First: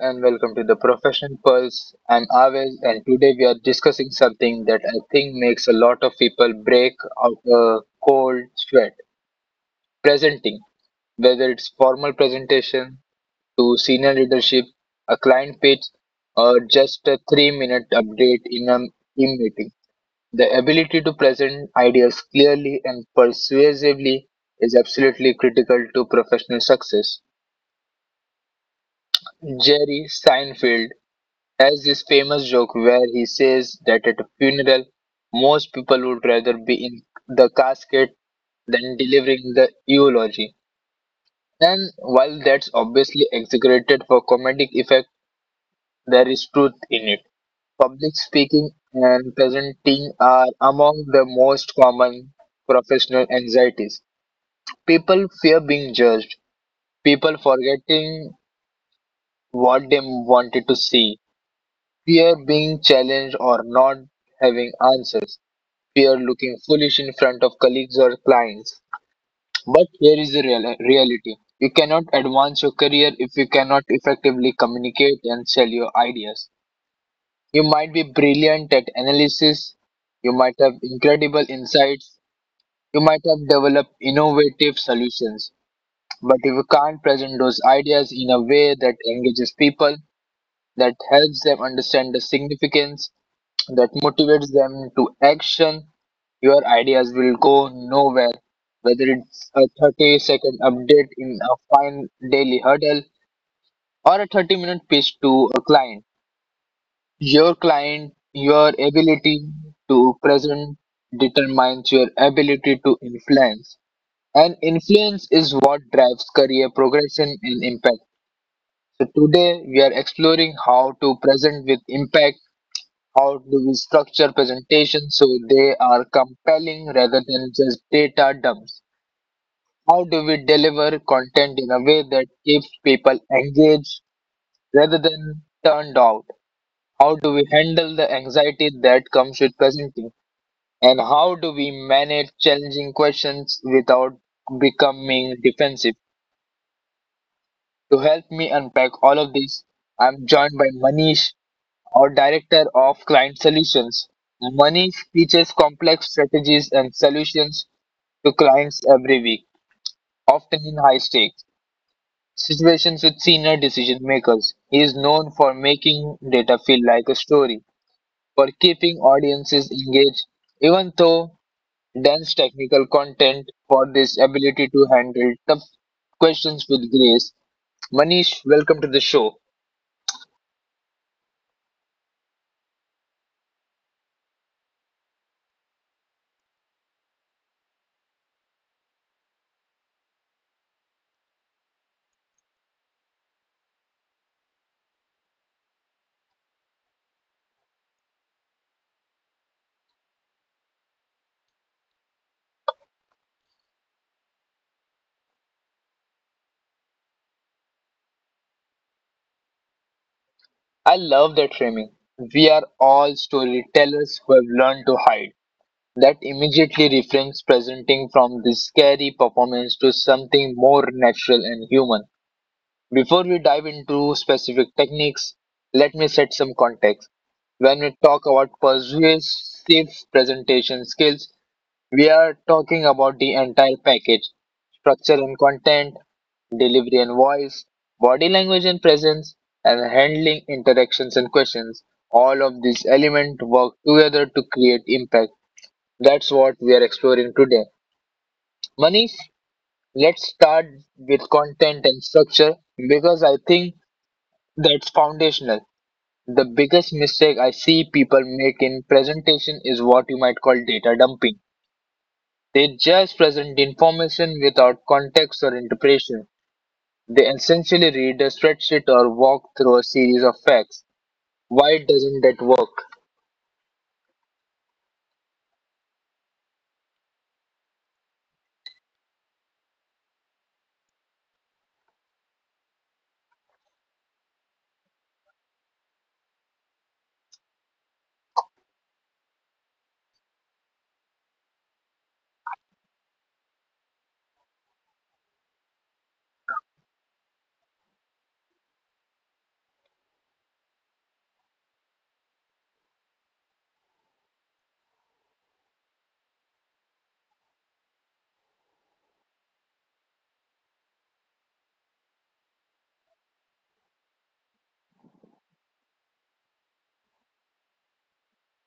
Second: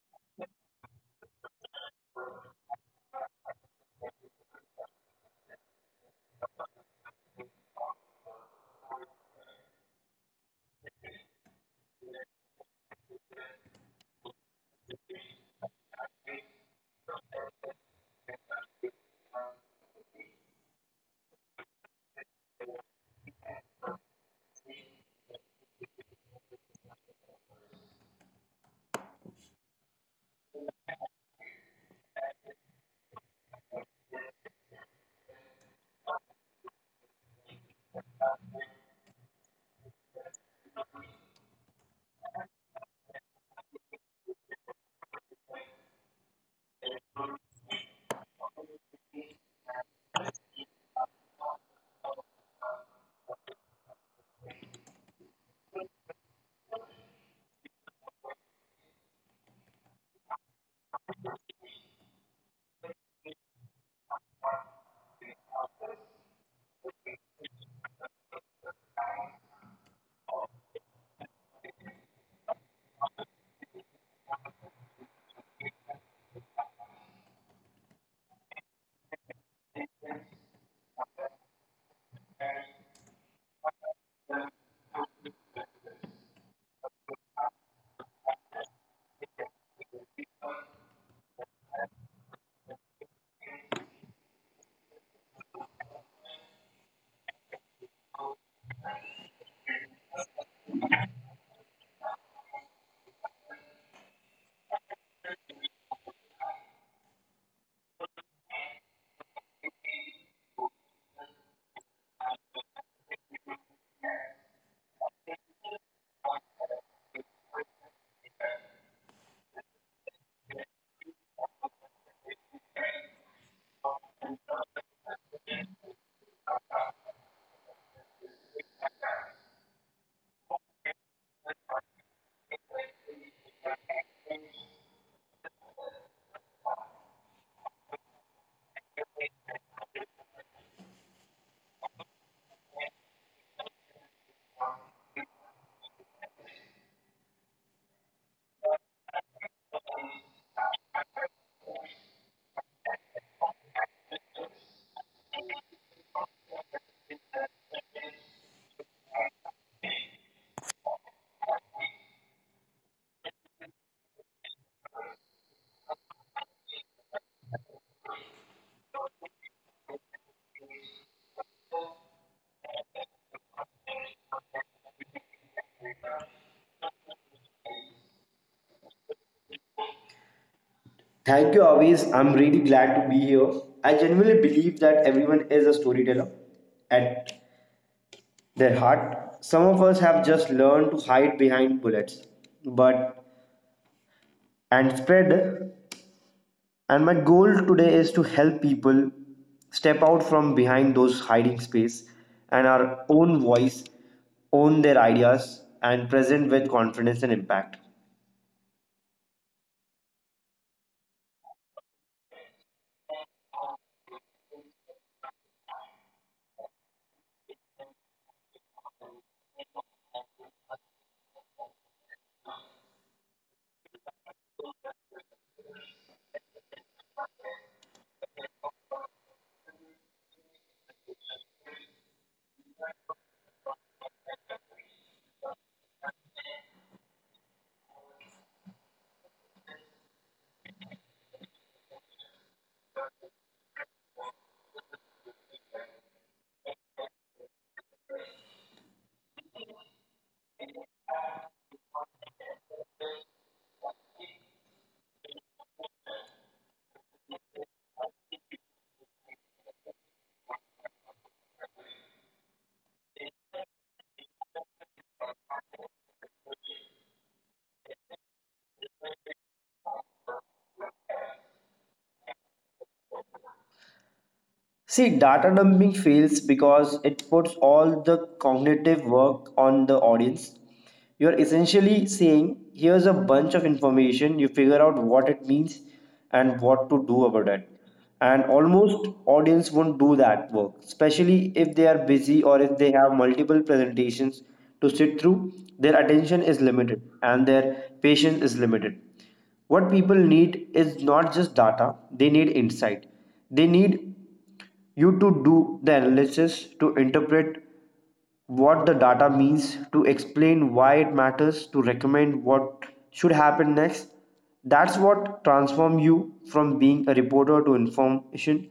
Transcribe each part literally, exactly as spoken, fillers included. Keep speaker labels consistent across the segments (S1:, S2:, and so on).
S1: and welcome to the Profession Pulse. I'm Aves, and today we are discussing something that I think makes a lot of people break out a cold sweat. Presenting. Whether it's formal presentation to senior leadership, a client pitch, or just a three minute update in a team meeting. The ability to present ideas clearly and persuasively is absolutely critical to professional success. Jerry Seinfeld has this famous joke where he says that at a funeral, most people would rather be in the casket than delivering the eulogy. And while that's obviously exaggerated for comedic effect, there is truth in it. Public speaking and presenting are among the most common professional anxieties. People fear being judged, people forgetting what they wanted to see, fear being challenged or not having answers. Appear looking foolish in front of colleagues or clients. But here is the real- reality: you cannot advance your career if you cannot effectively communicate and sell your ideas. You might be brilliant at analysis, you might have incredible insights, you might have developed innovative solutions. But if you can't present those ideas in a way that engages people, that helps them understand the significance, that motivates them to action, your ideas will go nowhere. Whether it's a thirty second update in a fine daily hurdle or a thirty minute pitch to a client, your client, your ability to present determines your ability to influence. And influence is what drives career progression and impact. So today we are exploring how to present with impact. How do we structure presentations so they are compelling rather than just data dumps? How do we deliver content in a way that keeps people engaged rather than turned out? How do we handle the anxiety that comes with presenting? And how do we manage challenging questions without becoming defensive? To help me unpack all of this, I'm joined by Manish, our Director of Client Solutions. Manish teaches complex strategies and solutions to clients every week, often in high stakes situations with senior decision makers. He is known for making data feel like a story, for keeping audiences engaged, even though dense technical content, for this ability to handle tough questions with grace. Manish, welcome to the show.
S2: Thank you, Avis. I'm really glad to be here. I genuinely believe that everyone is a storyteller at their heart. Some of us have just learned to hide behind bullets, but and spread. And my goal today is to help people step out from behind those hiding space and our own voice, own their ideas, and present with confidence and impact.
S1: I love that framing. We are all storytellers who have learned to hide. That immediately reframes presenting from this scary performance to something more natural and human. Before we dive into specific techniques, let me set some context. When we talk about persuasive presentation skills, we are talking about the entire package: structure and content, delivery and voice, body language and presence, and handling interactions and questions. All of these elements work together to create impact. That's what we are exploring today. Manish, let's start with content and structure because I think that's foundational. The biggest mistake I see people make in presentation is what you might call data dumping. They just present information without context or interpretation. They essentially read a spreadsheet or walk through a series of facts. Why doesn't that work?
S2: See, data dumping fails because it puts all the cognitive work on the audience. You're essentially saying, here's a bunch of information, you figure out what it means and what to do about it. And almost audience won't do that work, especially if they are busy or if they have multiple presentations to sit through. Their attention is limited and their patience is limited. What people need is not just data, they need insight. They need you to do the analysis, to interpret what the data means, to explain why it matters, to recommend what should happen next. That's what transforms you from being a reporter to information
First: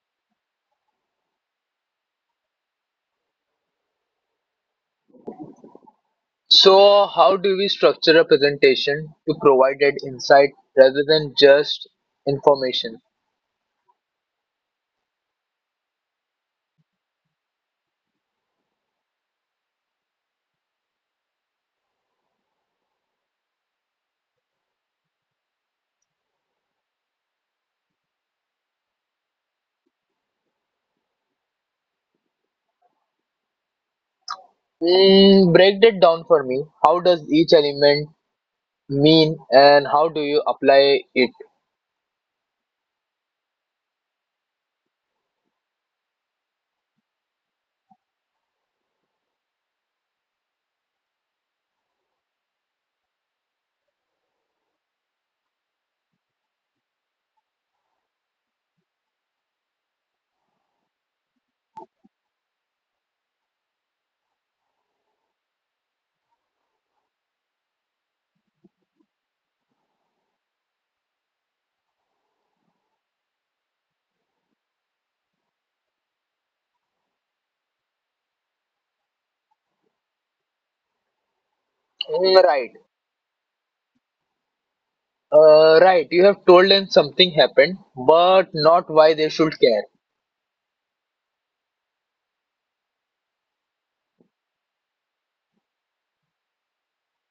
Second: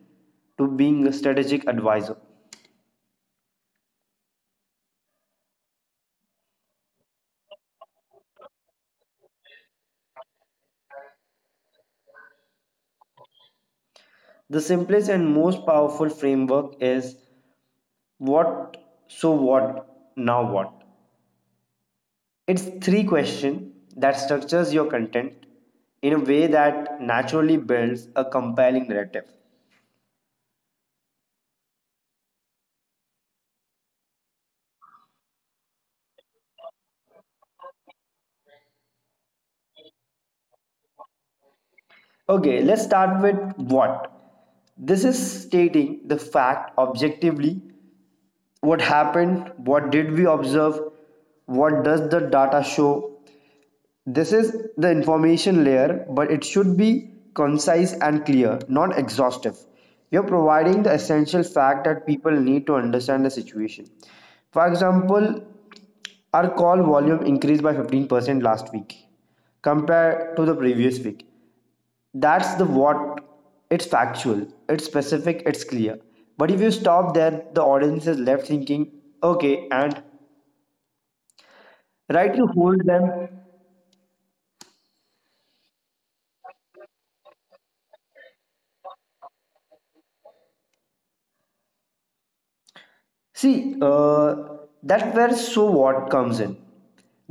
S2: to being a strategic advisor.
S1: So, how do we structure a presentation to provide that insight rather than just information?
S2: The simplest and most powerful framework is what, so what, now what. It's three question that structures your content in a way that naturally builds a compelling narrative.
S1: Mm, break that down for me. How does each element mean and how do you apply it?
S2: Okay, let's start with what. This is stating the fact objectively, what happened, what did we observe, what does the data show. This is the information layer, but it should be concise and clear, not exhaustive. You're providing the essential fact that people need to understand the situation. For example, our call volume increased by fifteen percent last week compared to the previous week. That's the what. It's factual, it's specific, it's clear. But if you stop there, the audience is left thinking, okay, and
S1: Mm.
S2: right, you
S1: Right.
S2: hold them.
S1: Uh, right. You have told them something happened, but not why they should care.
S2: See, uh, that's where so what comes in.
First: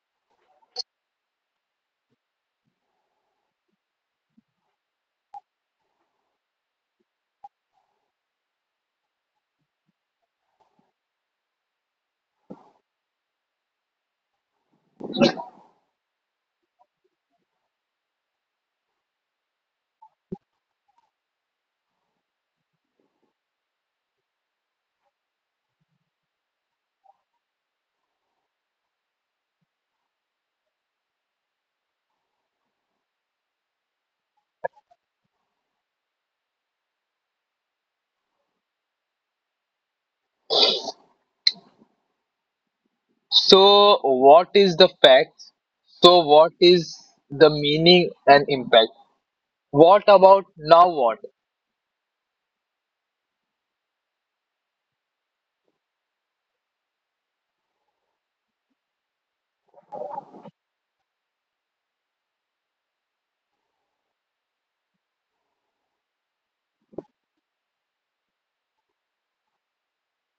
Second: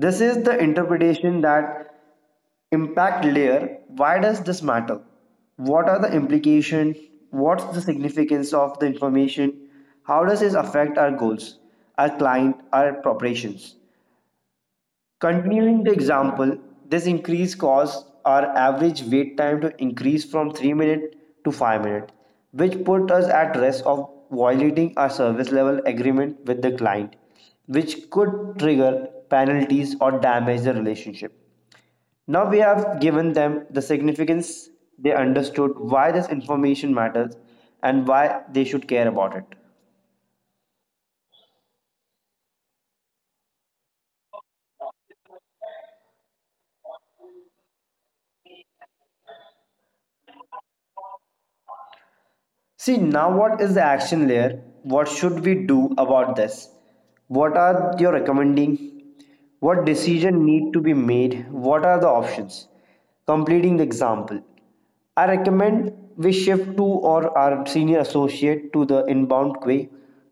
S2: This is the interpretation, that impact layer. Why does this matter? What are the implication? What's the significance of the information? How does this affect our goals, our client, our preparations? Continuing the example, this increase caused our average wait time to increase from three minutes to five minutes, which put us at risk of violating our service level agreement with the client, which could trigger penalties or damage the relationship. Now we have given them the significance, they understood why this information matters and why they should care about it.
S1: So, what is the fact? So, what is the meaning and impact? What about now what?
S2: See, now what is the action layer. What should we do about this? What are you recommending? What decision need to be made? What are the options? Completing the example. I recommend we shift to or our senior associate to the inbound queue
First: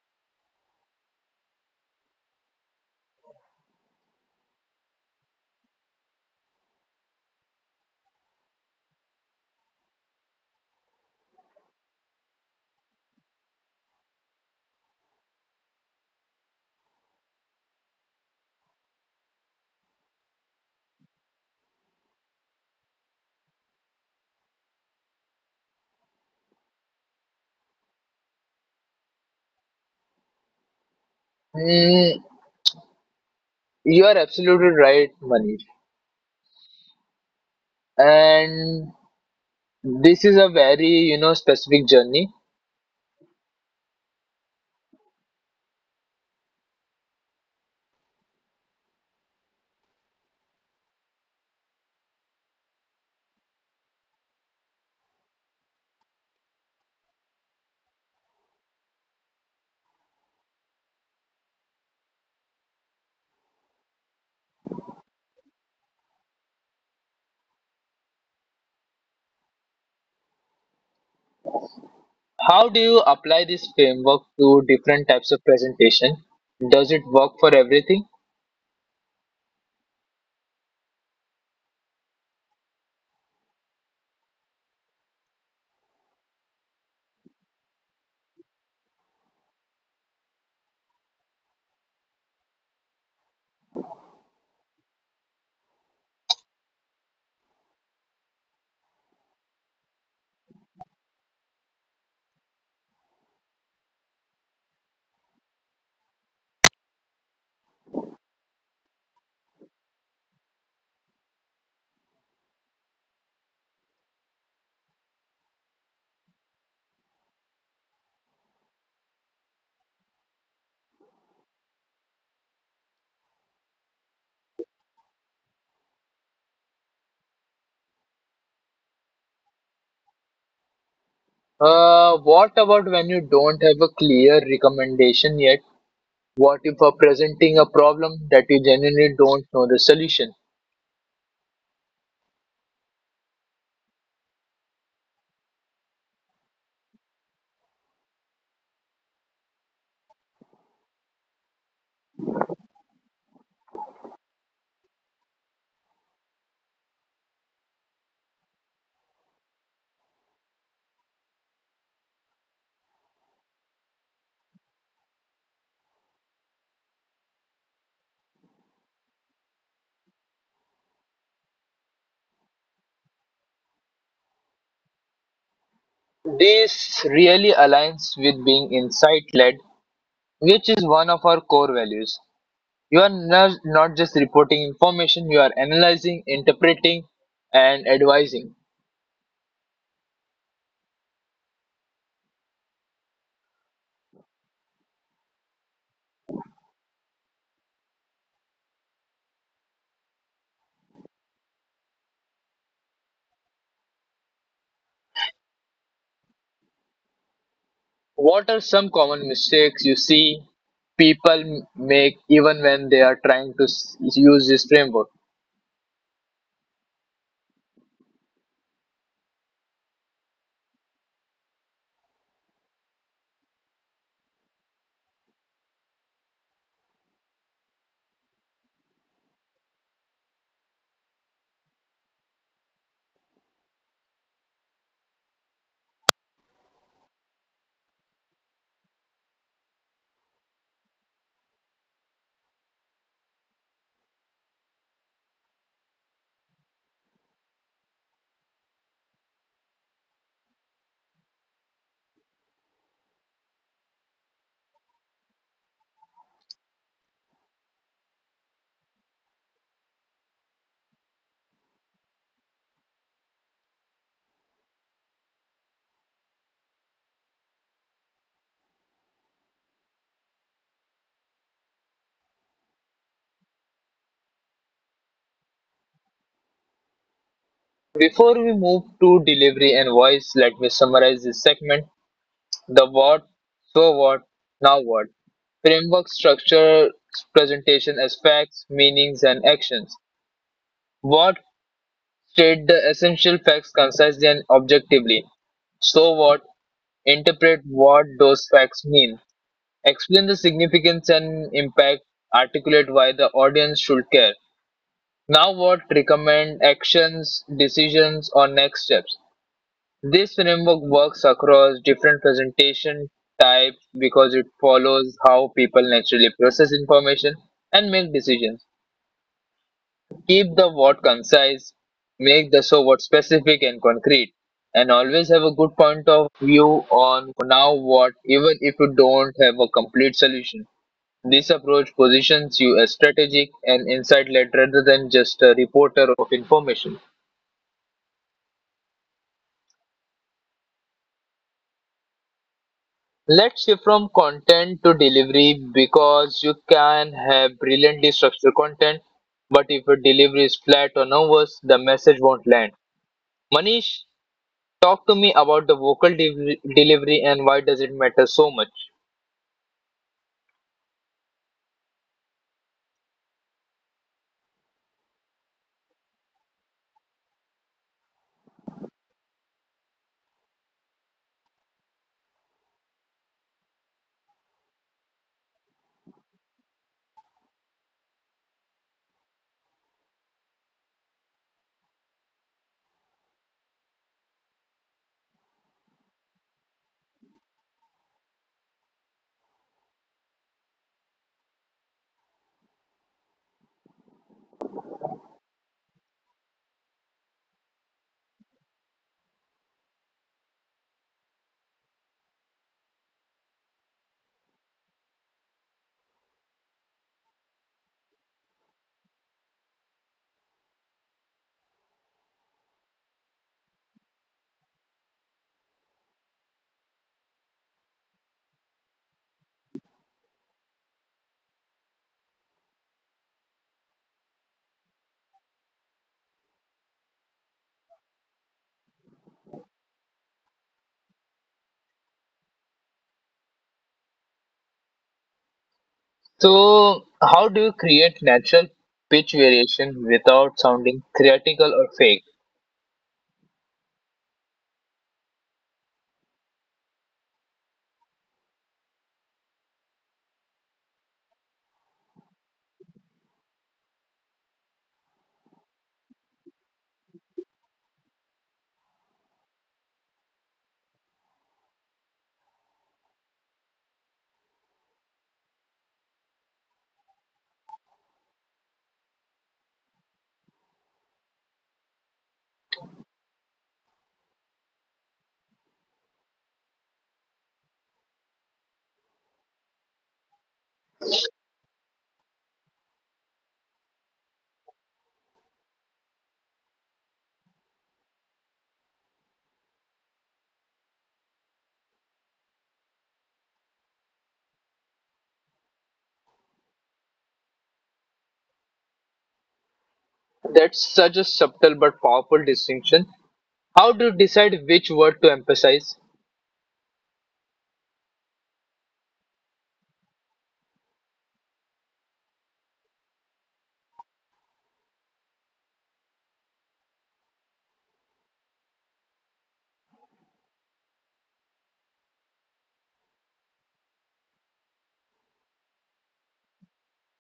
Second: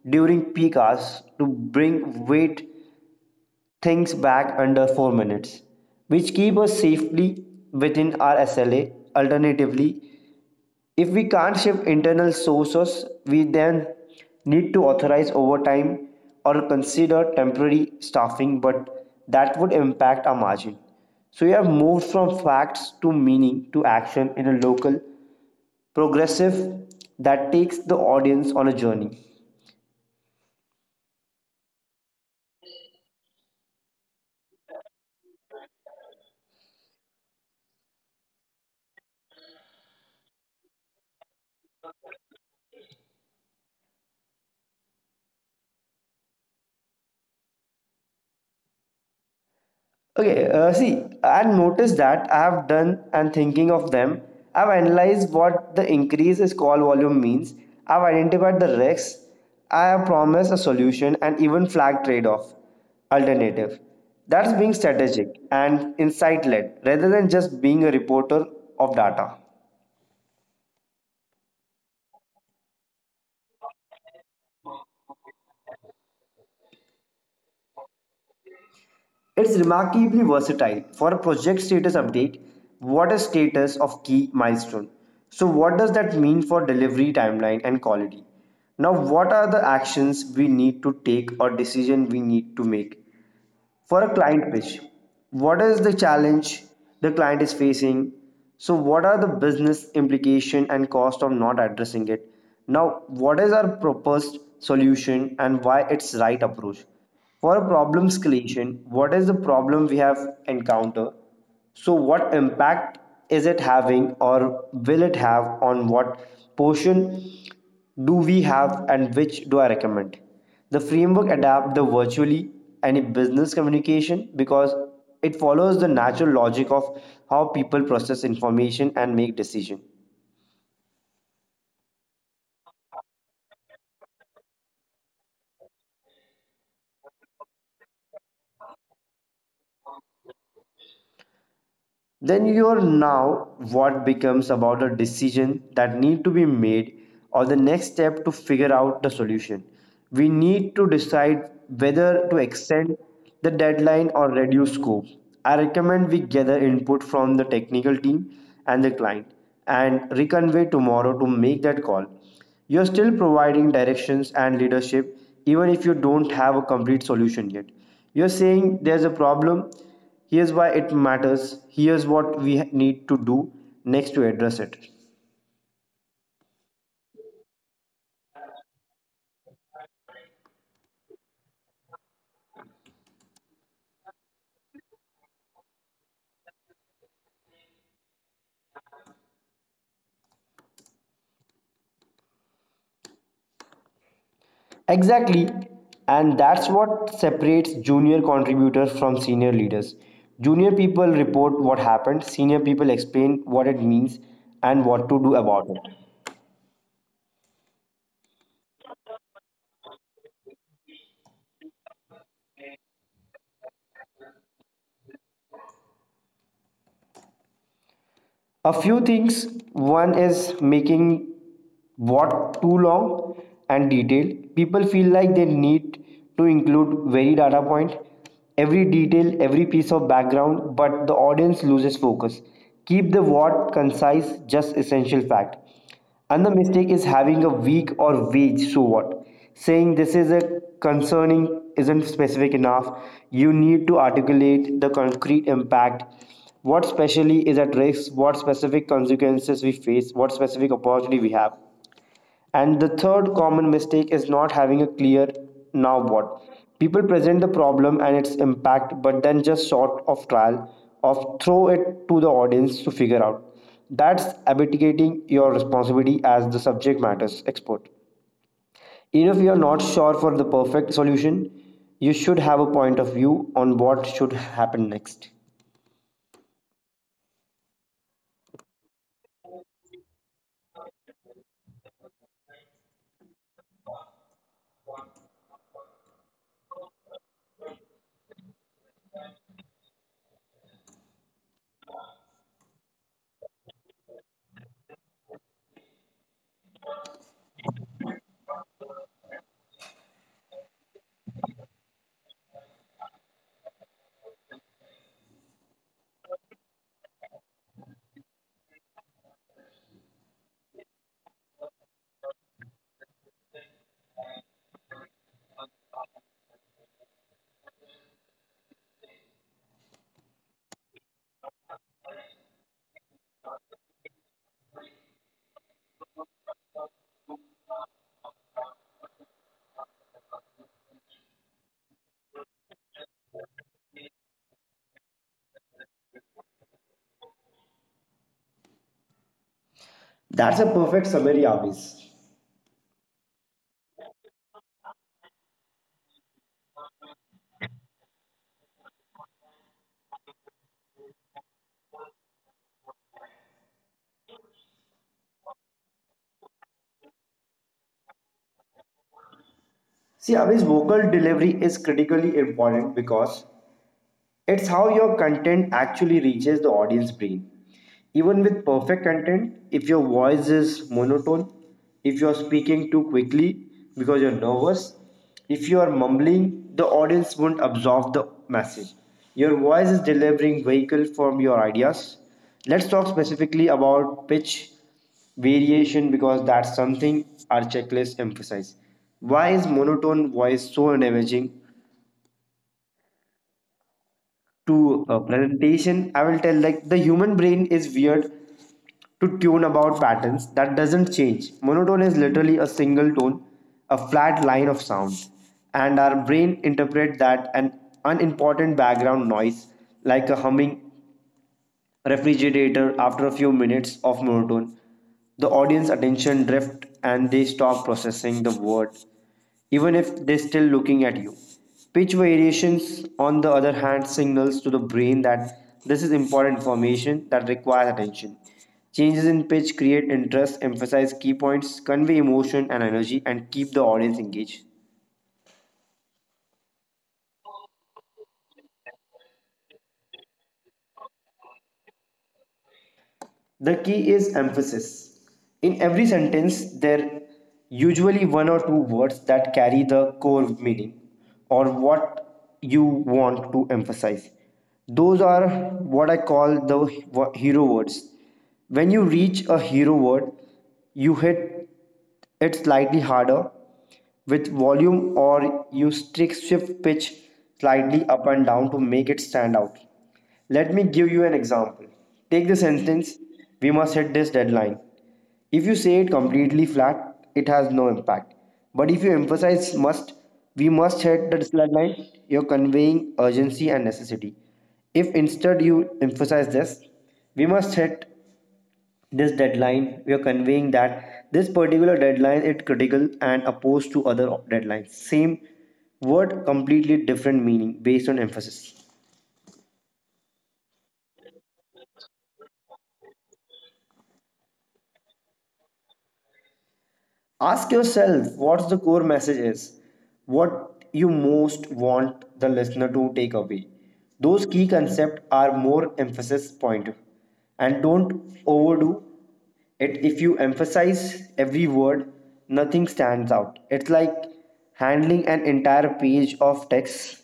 S2: during peak hours to bring weight things back under four minutes, which keep us safely within our S L A. Alternatively, if we can't shift internal sources, we then need to authorize overtime or consider temporary staffing, but that would impact our margin. So we have moved from facts to meaning to action in a local progressive that takes the audience on a journey.
S1: Mm, you are absolutely right, Manish. And this is a very, you know, specific journey.
S2: Okay, uh, see, I've noticed that I have done and thinking of them. I've analyzed what the increase is call volume means. I've identified the risks. I have promised a solution and even flagged trade-off alternative. That's being strategic and insight-led rather than just being a reporter of data.
S1: How do you apply this framework to different types of presentation? Does it work for everything?
S2: It's remarkably versatile. For a project status update, what is status of key milestone? So what does that mean for delivery timeline and quality? Now what are the actions we need to take or decision we need to make? For a client pitch, what is the challenge the client is facing? So what are the business implication and cost of not addressing it? Now what is our proposed solution and why it's right approach? For a problem escalation, what is the problem we have encountered? So what impact is it having or will it have? On what portion do we have and which do I recommend? The framework adapts the virtually any business communication because it follows the natural logic of how people process information and make decision.
S1: Uh, what about when you don't have a clear recommendation yet? What if are presenting a problem that you genuinely don't know the solution?
S2: Then your now what becomes about a decision that need to be made or the next step to figure out the solution. We need to decide whether to extend the deadline or reduce scope. I recommend we gather input from the technical team and the client and reconvene tomorrow to make that call. You're still providing directions and leadership even if you don't have a complete solution yet. You're saying there's a problem, here's why it matters, here's what we need to do next to address it.
S1: This really aligns with being insight led, which is one of our core values. You are not, not just reporting information, you are analyzing, interpreting, and advising.
S2: Exactly, and that's what separates junior contributors from senior leaders. Junior people report what happened, senior people explain what it means and what to do about it.
S1: What are some common mistakes you see people make even when they are trying to s- use this framework?
S2: A few things. One is making what too long and detailed. People feel like they need to include very data point, every detail, every piece of background, but the audience loses focus. Keep the what concise, just essential fact. Another mistake is having a week or wage, so what? Saying this is a concerning isn't specific enough. You need to articulate the concrete impact. What specially is at risk, what specific consequences we face, what specific opportunity we have. And the third common mistake is not having a clear now what. People present the problem and its impact, but then just short of trial, of throw it to the audience to figure out. That's abdicating your responsibility as the subject matters expert. Even if you are not sure for the perfect solution, you should have a point of view on what should happen next.
S1: Before we move to delivery and voice, let me summarize this segment. The what, so what, now what. Framework structure presentation as facts, meanings, and actions. What: state the essential facts concisely and objectively. So what: interpret what those facts mean. Explain the significance and impact. Articulate why the audience should care. Now what: recommend actions, decisions, or next steps. This framework works across different presentation types because it follows how people naturally process information and make decisions. Keep the what concise, make the so what specific and concrete, and always have a good point of view on now what, even if you don't have a complete solution. This approach positions you as strategic and insight led rather than just a reporter of information.
S2: That's a perfect summary, Avis.
S1: Let's shift from content to delivery because you can have brilliantly structured content, but if your delivery is flat or nervous, the message won't land. Manish, talk to me about the vocal de- delivery and why does it matter so much?
S2: See, Avis, vocal delivery is critically important because it's how your content actually reaches the audience brain. Even with perfect content, if your voice is monotone, if you're speaking too quickly because you're nervous, if you are mumbling, the audience won't absorb the message. Your voice is delivering vehicle from your ideas. Let's talk specifically about pitch variation because that's something our checklist emphasizes. Why is monotone voice so damaging to a presentation? I will tell, like, the human brain is weird to tune about patterns that doesn't change. Monotone is literally a single tone, a flat line of sound, and our brain interprets that an unimportant background noise, like a humming refrigerator, after a few minutes of monotone. The audience attention drift and they stop processing the word, even if they're still looking at you. Pitch variations, on the other hand, signals to the brain that this is important information that requires attention. Changes in pitch create interest, emphasize key points, convey emotion and energy, and keep the audience engaged.
S1: So, how do you create natural pitch variation without sounding theatrical or fake?
S2: The key is emphasis. In every sentence, there usually one or two words that carry the core meaning or what you want to emphasize. Those are what I call the hero words. When you reach a hero word, you hit it slightly harder with volume, or you strict shift pitch slightly up and down to make it stand out. Let me give you an example. Take the sentence, we must hit this deadline. If you say it completely flat, it has no impact. But if you emphasize must, we must hit the deadline, you're conveying urgency and necessity. If instead you emphasize this, we must hit this deadline, we are conveying that this particular deadline is critical and opposed to other deadlines. Same word, completely different meaning based on emphasis.
S1: That's such a subtle but powerful distinction. How do you decide which word to emphasize?
S2: Ask yourself what's the core message is, what you most want the listener to take away. Those key concepts are more emphasis point. And don't overdo it. If you emphasize every word, nothing stands out. It's like handling an entire page of text.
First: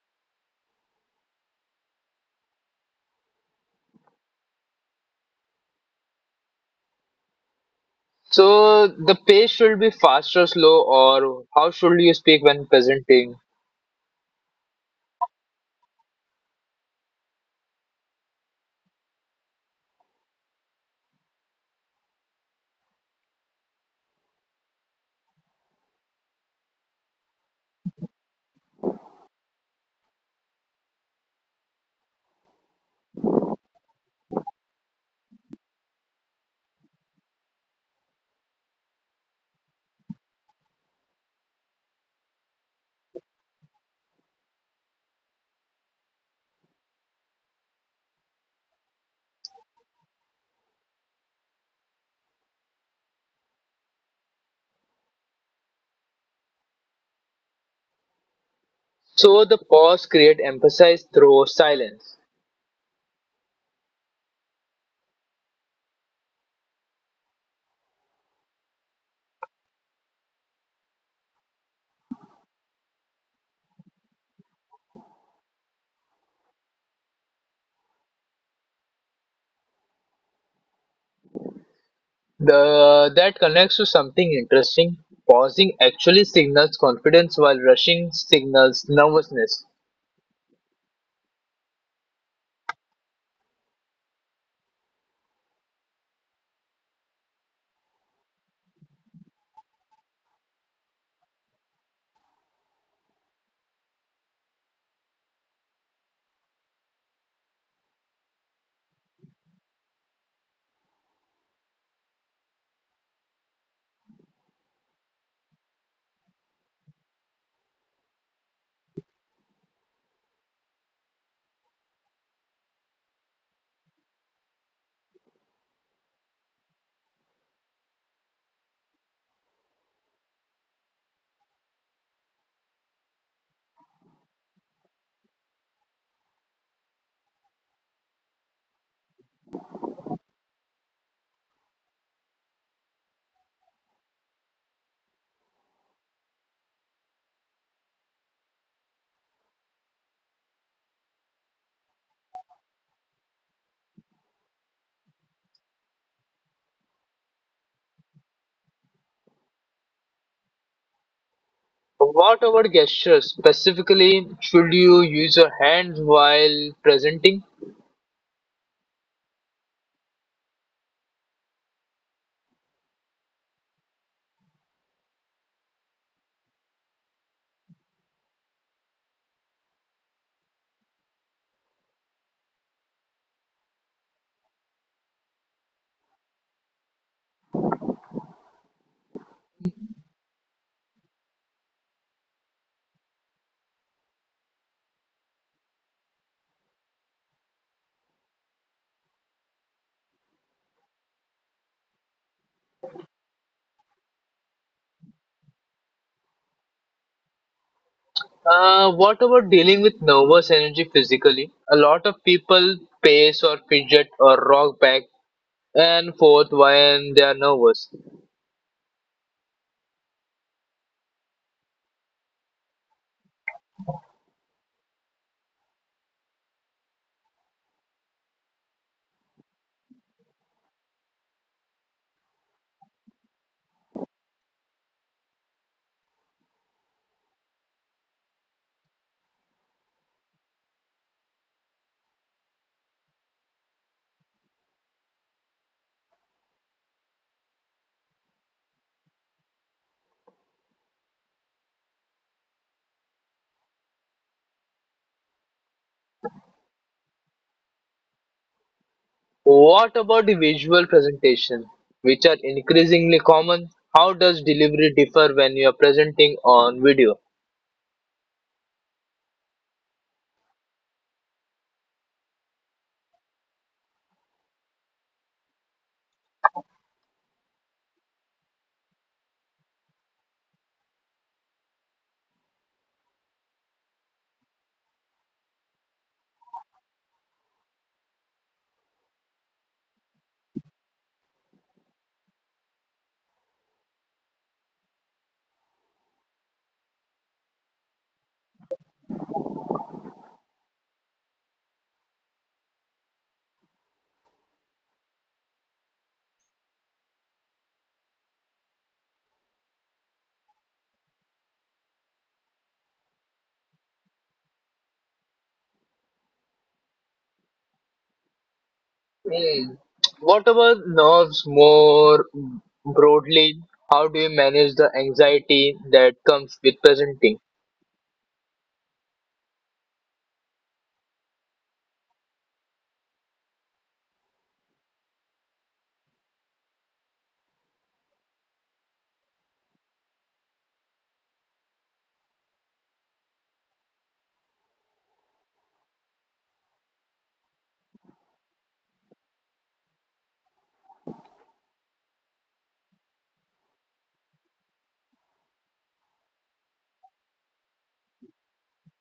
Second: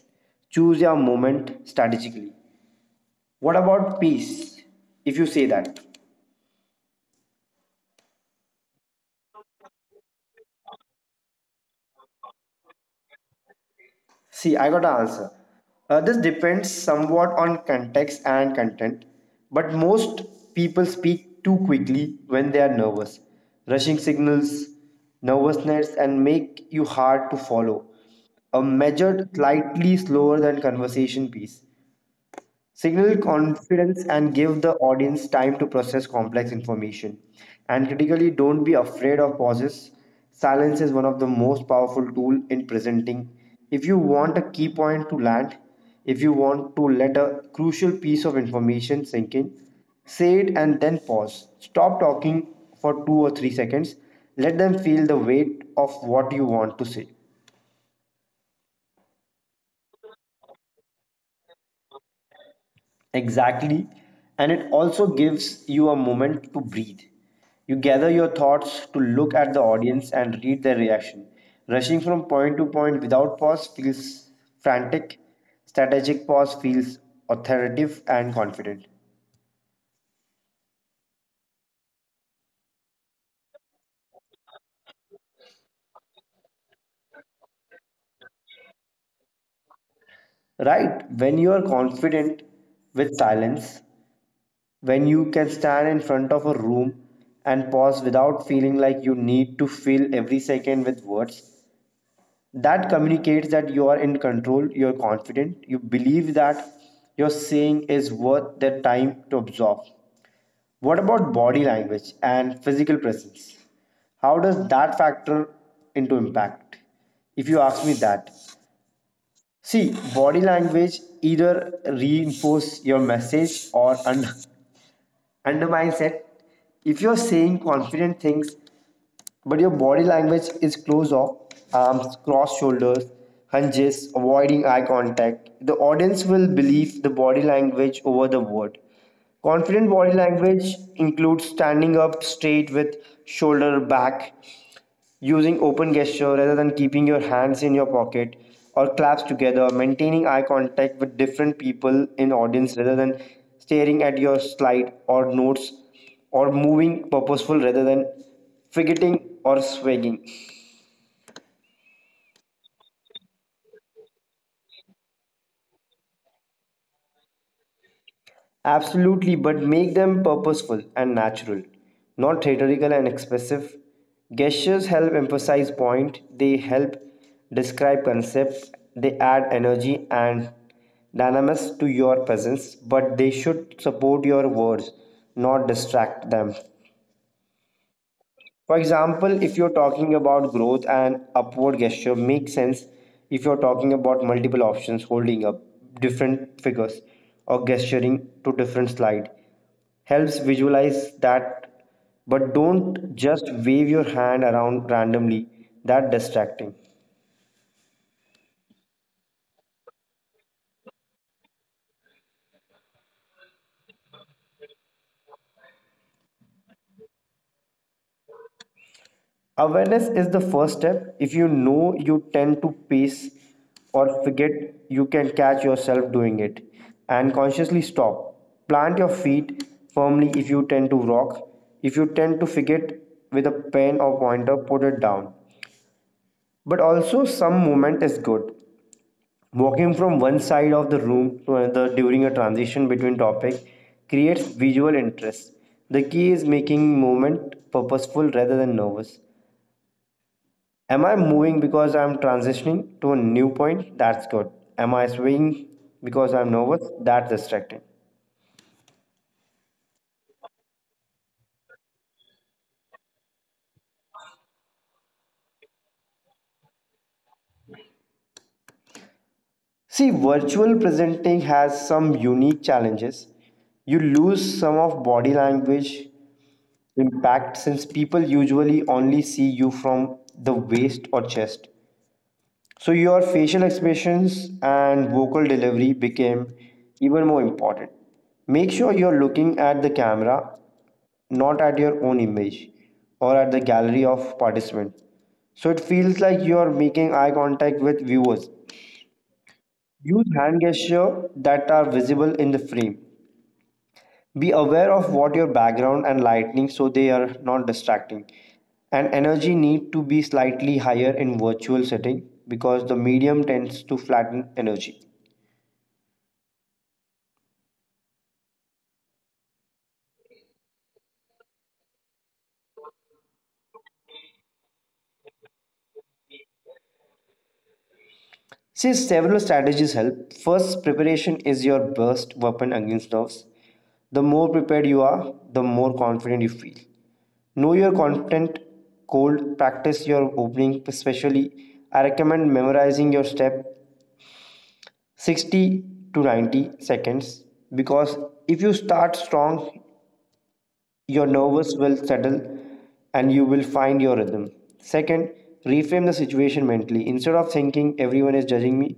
S2: Choose your moment strategically. What about peace if you say that?
S1: So the pace should be fast or slow, or how should you speak when presenting?
S2: See, I got an answer. Uh, this depends somewhat on context and content, but most people speak too quickly when they are nervous. Rushing signals nervousness and make you hard to follow. A measured, slightly slower than conversation pace. Signal confidence and give the audience time to process complex information. And critically, don't be afraid of pauses. Silence is one of the most powerful tool in presenting. If you want a key point to land, if you want to let a crucial piece of information sink in, say it and then pause. Stop talking for two or three seconds. Let them feel the weight of what you want to say.
S1: So the pause create emphasis through silence.
S2: Exactly. And it also gives you a moment to breathe. You gather your thoughts to look at the audience and read their reaction. Rushing from point to point without pause feels frantic. Strategic pause feels authoritative and confident.
S1: The that connects to something interesting. Pausing actually signals confidence, while rushing signals nervousness.
S2: Right, when you are confident with silence, when you can stand in front of a room and pause without feeling like you need to fill every second with words, that communicates that you are in control, you're confident, you believe that your saying is worth the time to absorb. What about body language and physical presence? How does that factor into impact if you ask me that? See, body language either reinforce your message or un- undermines it. If you're saying confident things but your body language is closed off, arms crossed shoulders, hunches, avoiding eye contact, the audience will believe the body language over the word. Confident body language includes standing up straight with shoulder back, using open gesture rather than keeping your hands in your pocket or claps together, maintaining eye contact with different people in audience rather than staring at your slide or notes, or moving purposeful rather than fidgeting or swagging.
S1: What about gestures? Specifically, should you use your hands while presenting?
S2: Absolutely, but make them purposeful and natural, not rhetorical and expressive. Gestures help emphasize point, they help describe concept, they add energy and dynamism to your presence, but they should support your words, not distract them. For example, if you're talking about growth, and upward gesture makes sense. If you're talking about multiple options, holding up different figures or gesturing to different slide helps visualize that. But don't just wave your hand around randomly, that distracting.
S1: Uh, what about dealing with nervous energy physically? A lot of people pace or fidget or rock back and fourth, when they are nervous.
S2: Awareness is the first step. If you know you tend to pace or forget, you can catch yourself doing it and consciously stop, plant your feet firmly. If you tend to rock, if you tend to forget with a pen or pointer, put it down. But also some movement is good. Walking from one side of the room to another during a transition between topic creates visual interest. The key is making movement purposeful rather than nervous. Am I moving because I'm transitioning to a new point? That's good. Am I swaying because I'm nervous? That's distracting.
S1: What about the visual presentation, which are increasingly common? How does delivery differ when you are presenting on video?
S2: See, virtual presenting has some unique challenges. You lose some of body language impact since people usually only see you from the waist or chest. So your facial expressions and vocal delivery became even more important. Make sure you're looking at the camera, not at your own image or at the gallery of participant, so it feels like you're making eye contact with viewers. Use hand gesture that are visible in the frame. Be aware of what your background and lighting so they are not distracting. And energy need to be slightly higher in virtual setting because the medium tends to flatten energy.
S1: Hmm. What about nerves more broadly? How do you manage the anxiety that comes with presenting?
S2: Since several strategies help, first, preparation is your best weapon against nerves. The more prepared you are, the more confident you feel. Know your content cold, practice your opening, especially. I recommend memorizing your step sixty to ninety seconds, because if you start strong, your nerves will settle and you will find your rhythm. Second, reframe the situation mentally. Instead of thinking everyone is judging me,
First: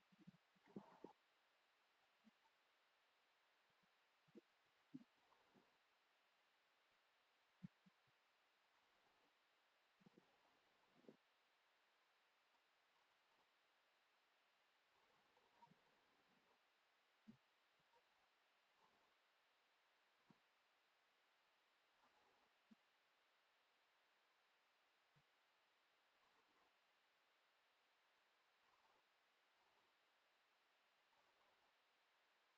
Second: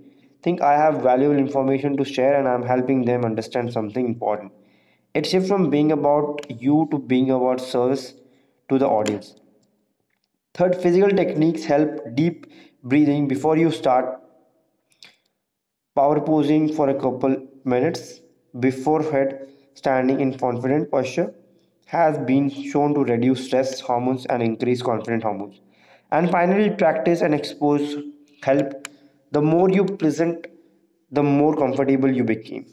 S2: think I have valuable information to share and I'm helping them understand something important. It shifts from being about you to being about service to the audience. Third, physical techniques help. Deep breathing before you start, power posing for a couple minutes before head, standing in confident posture has been shown to reduce stress hormones and increase confident hormones. And finally, practice and expose help. The more you present, the more comfortable you became.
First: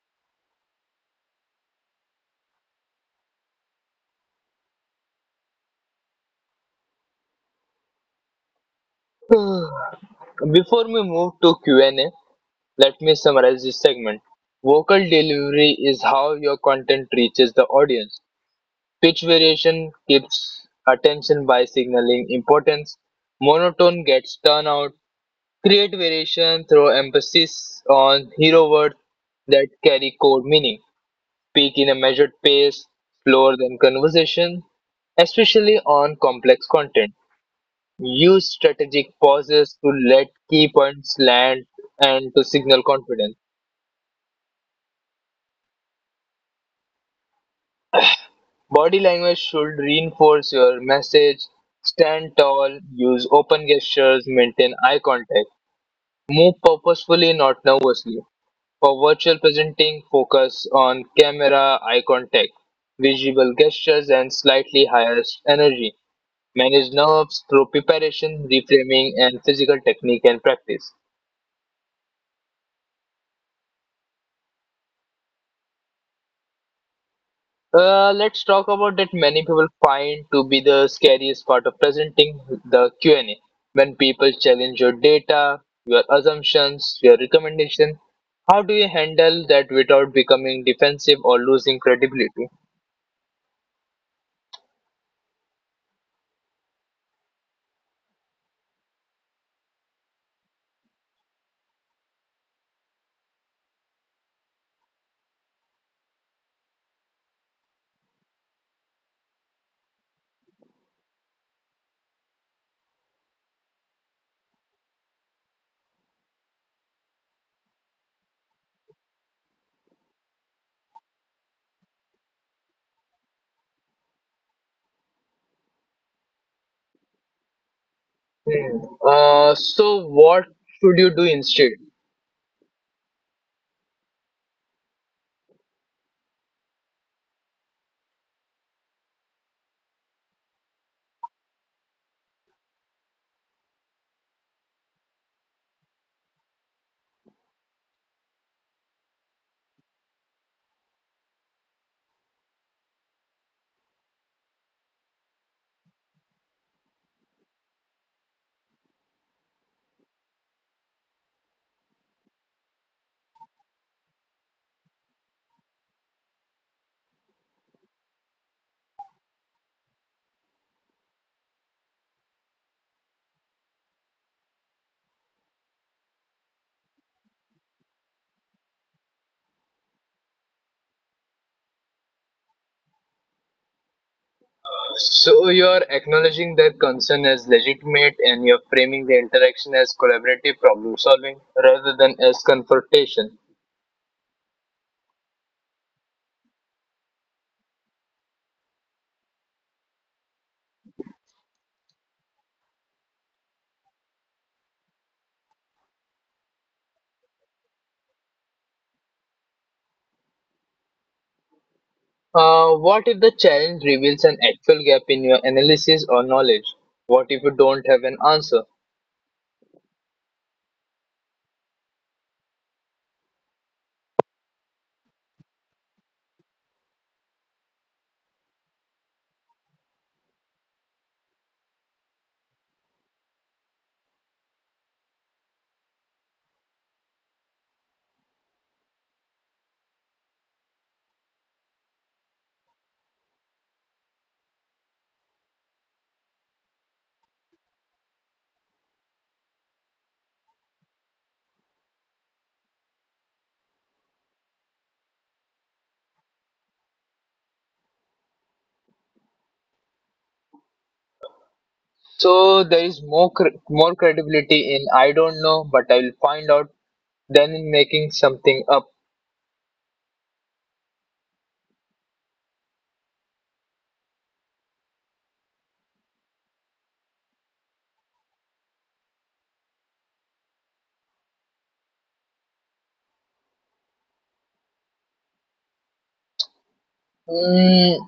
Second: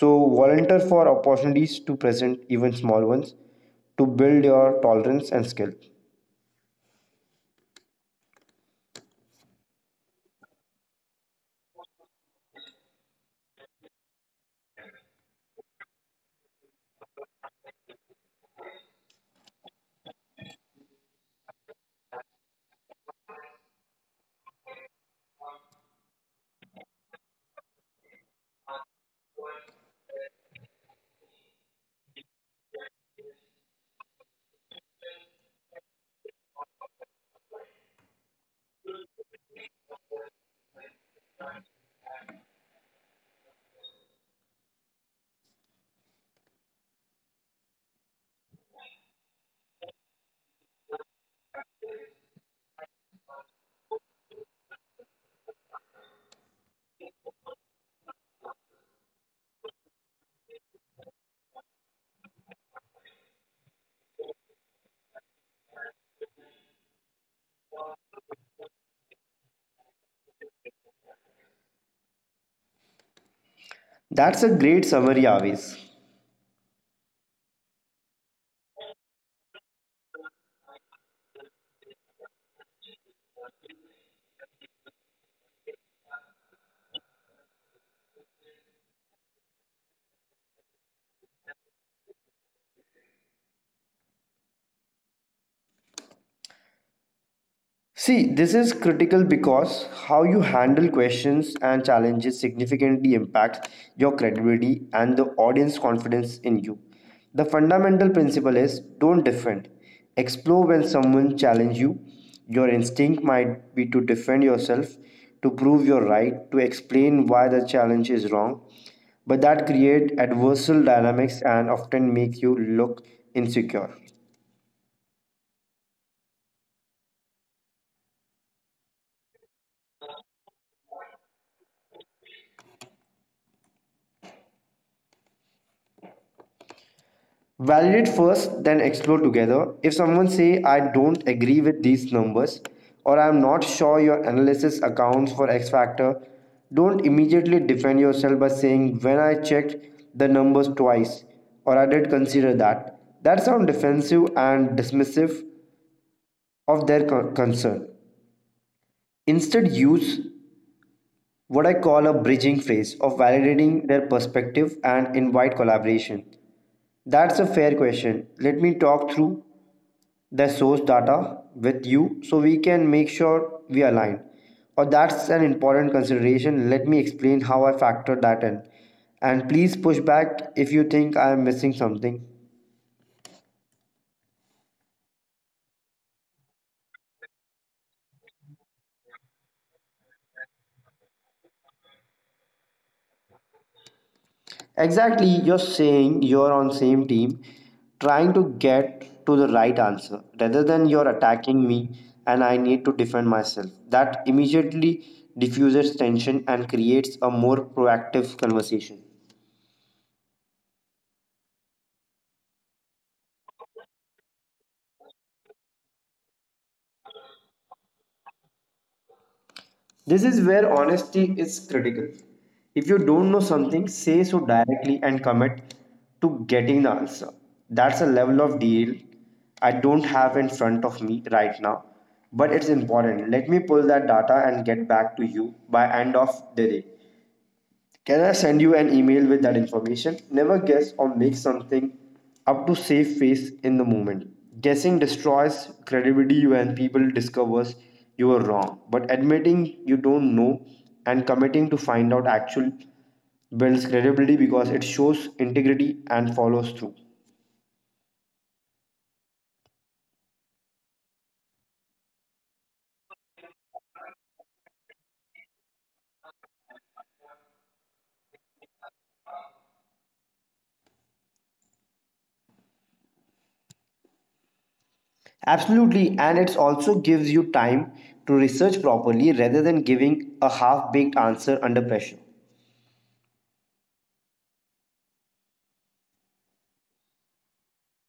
S2: So volunteer for opportunities to present, even small ones, to build your tolerance and skill.
S1: Before we move to Q and A, let me summarize this segment. Vocal delivery is how your content reaches the audience. Pitch variation keeps attention by signaling importance. Monotone gets turned out. Create variation through emphasis on hero words that carry core meaning. Speak in a measured pace, slower than conversation, especially on complex content. Use strategic pauses to let key points land and to signal confidence. Body language should reinforce your message. Stand tall, use open gestures, maintain eye contact. Move purposefully, not nervously. For virtual presenting, focus on camera, eye contact, visual gestures, and slightly higher energy. Manage nerves through preparation, reframing, and physical technique and practice.
S2: That's a great summary, Avis.
S1: Uh, let's talk about that many people find to be the scariest part of presenting: the Q and A. When people challenge your data, your assumptions, your recommendation, how do you handle that without becoming defensive or losing credibility?
S2: See, this is critical because how you handle questions and challenges significantly impacts your credibility and the audience confidence in you. The fundamental principle is don't defend, explore. When someone challenges you, your instinct might be to defend yourself, to prove you're right, to explain why the challenge is wrong, but that create adversarial dynamics and often make you look insecure.
S1: Hmm. Uh, so what should you do instead?
S2: Validate first, then explore together. If someone say I don't agree with these numbers, or I'm not sure your analysis accounts for X factor, don't immediately defend yourself by saying when I checked the numbers twice, or I did consider that. That sounds defensive and dismissive of their co- concern. Instead, use what I call a bridging phase of validating their perspective and invite collaboration. That's a fair question. Let me talk through the source data with you so we can make sure we align. Or, that's an important consideration, let me explain how I factor that in, and please push back if you think I am missing something.
S1: So you're acknowledging their concern as legitimate and you're framing the interaction as collaborative problem solving rather than as confrontation.
S2: Exactly, you're saying you're on same team trying to get to the right answer, rather than you're attacking me and I need to defend myself. That immediately diffuses tension and creates a more proactive conversation.
S1: Uh, what if the challenge reveals an actual gap in your analysis or knowledge? What if you don't have an answer?
S2: This is where honesty is critical. If you don't know something, say so directly and commit to getting the answer. That's a level of deal I don't have in front of me right now, but it's important. Let me pull that data and get back to you by end of the day. Can I send you an email with that information? Never guess or make something up to save face in the moment. Guessing destroys credibility when people discovers you were wrong. But admitting you don't know and committing to find out actual builds credibility because it shows integrity and follows through.
S1: So there is more cre- more credibility in I don't know, but I will find out than in making something up.
S2: Absolutely, and it also gives you time to research properly rather than giving a half baked answer under pressure.
S1: Hmm.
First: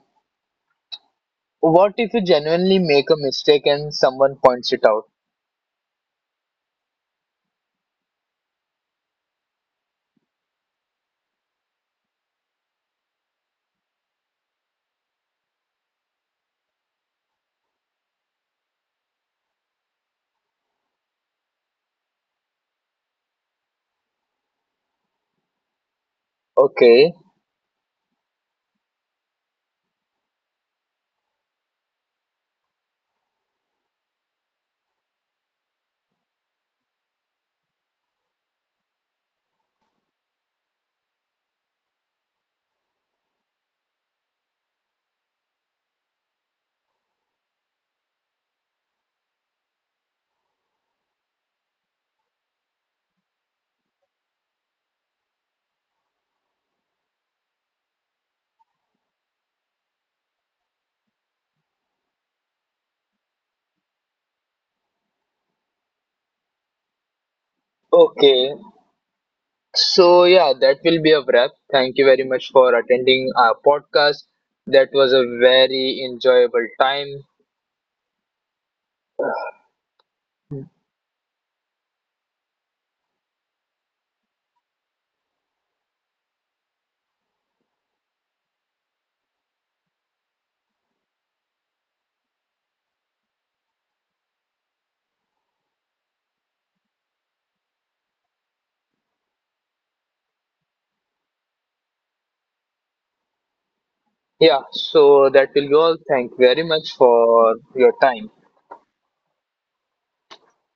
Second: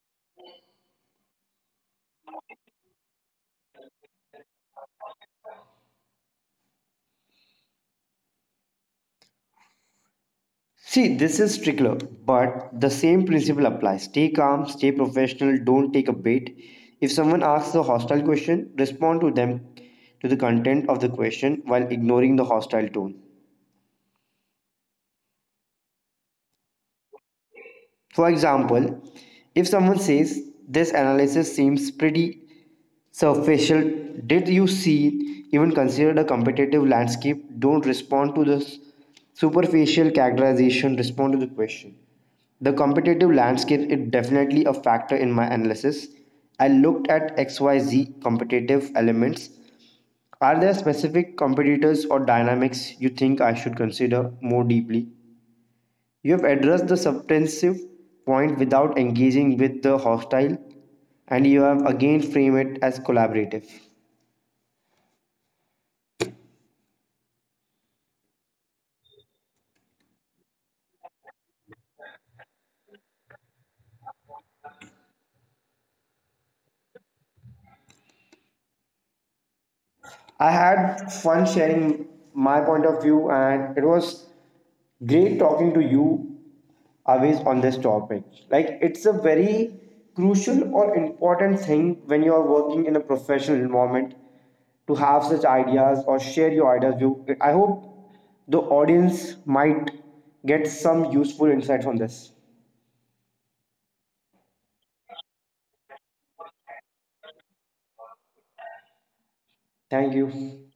S1: What if you genuinely make a mistake and someone points it out?
S2: See, this is trickier, but the same principle applies. Stay calm, stay professional, don't take a bait. If someone asks a hostile question, respond to them, to the content of the question, while ignoring the hostile tone.
S1: Okay.
S2: For example, if someone says, this analysis seems pretty so, did you see even considered a competitive landscape? Don't respond to this superficial characterization, respond to the question. The competitive landscape is definitely a factor in my analysis. I looked at X Y Z competitive elements. Are there specific competitors or dynamics you think I should consider more deeply? You have addressed the substantive point without engaging with the hostile, and you have again framed it as collaborative.
S1: Okay. So, yeah, that will be a wrap. Thank you very much for attending our podcast. That was a very enjoyable time.
S2: I had fun sharing my point of view, and it was great talking to you always on this topic. Like, it's a very crucial or important thing when you are working in a professional environment to have such ideas or share your ideas. You, I hope the audience might get some useful insight from this.
S1: Yeah, so that will be all. Thank you very much for your time.
S2: Thank you.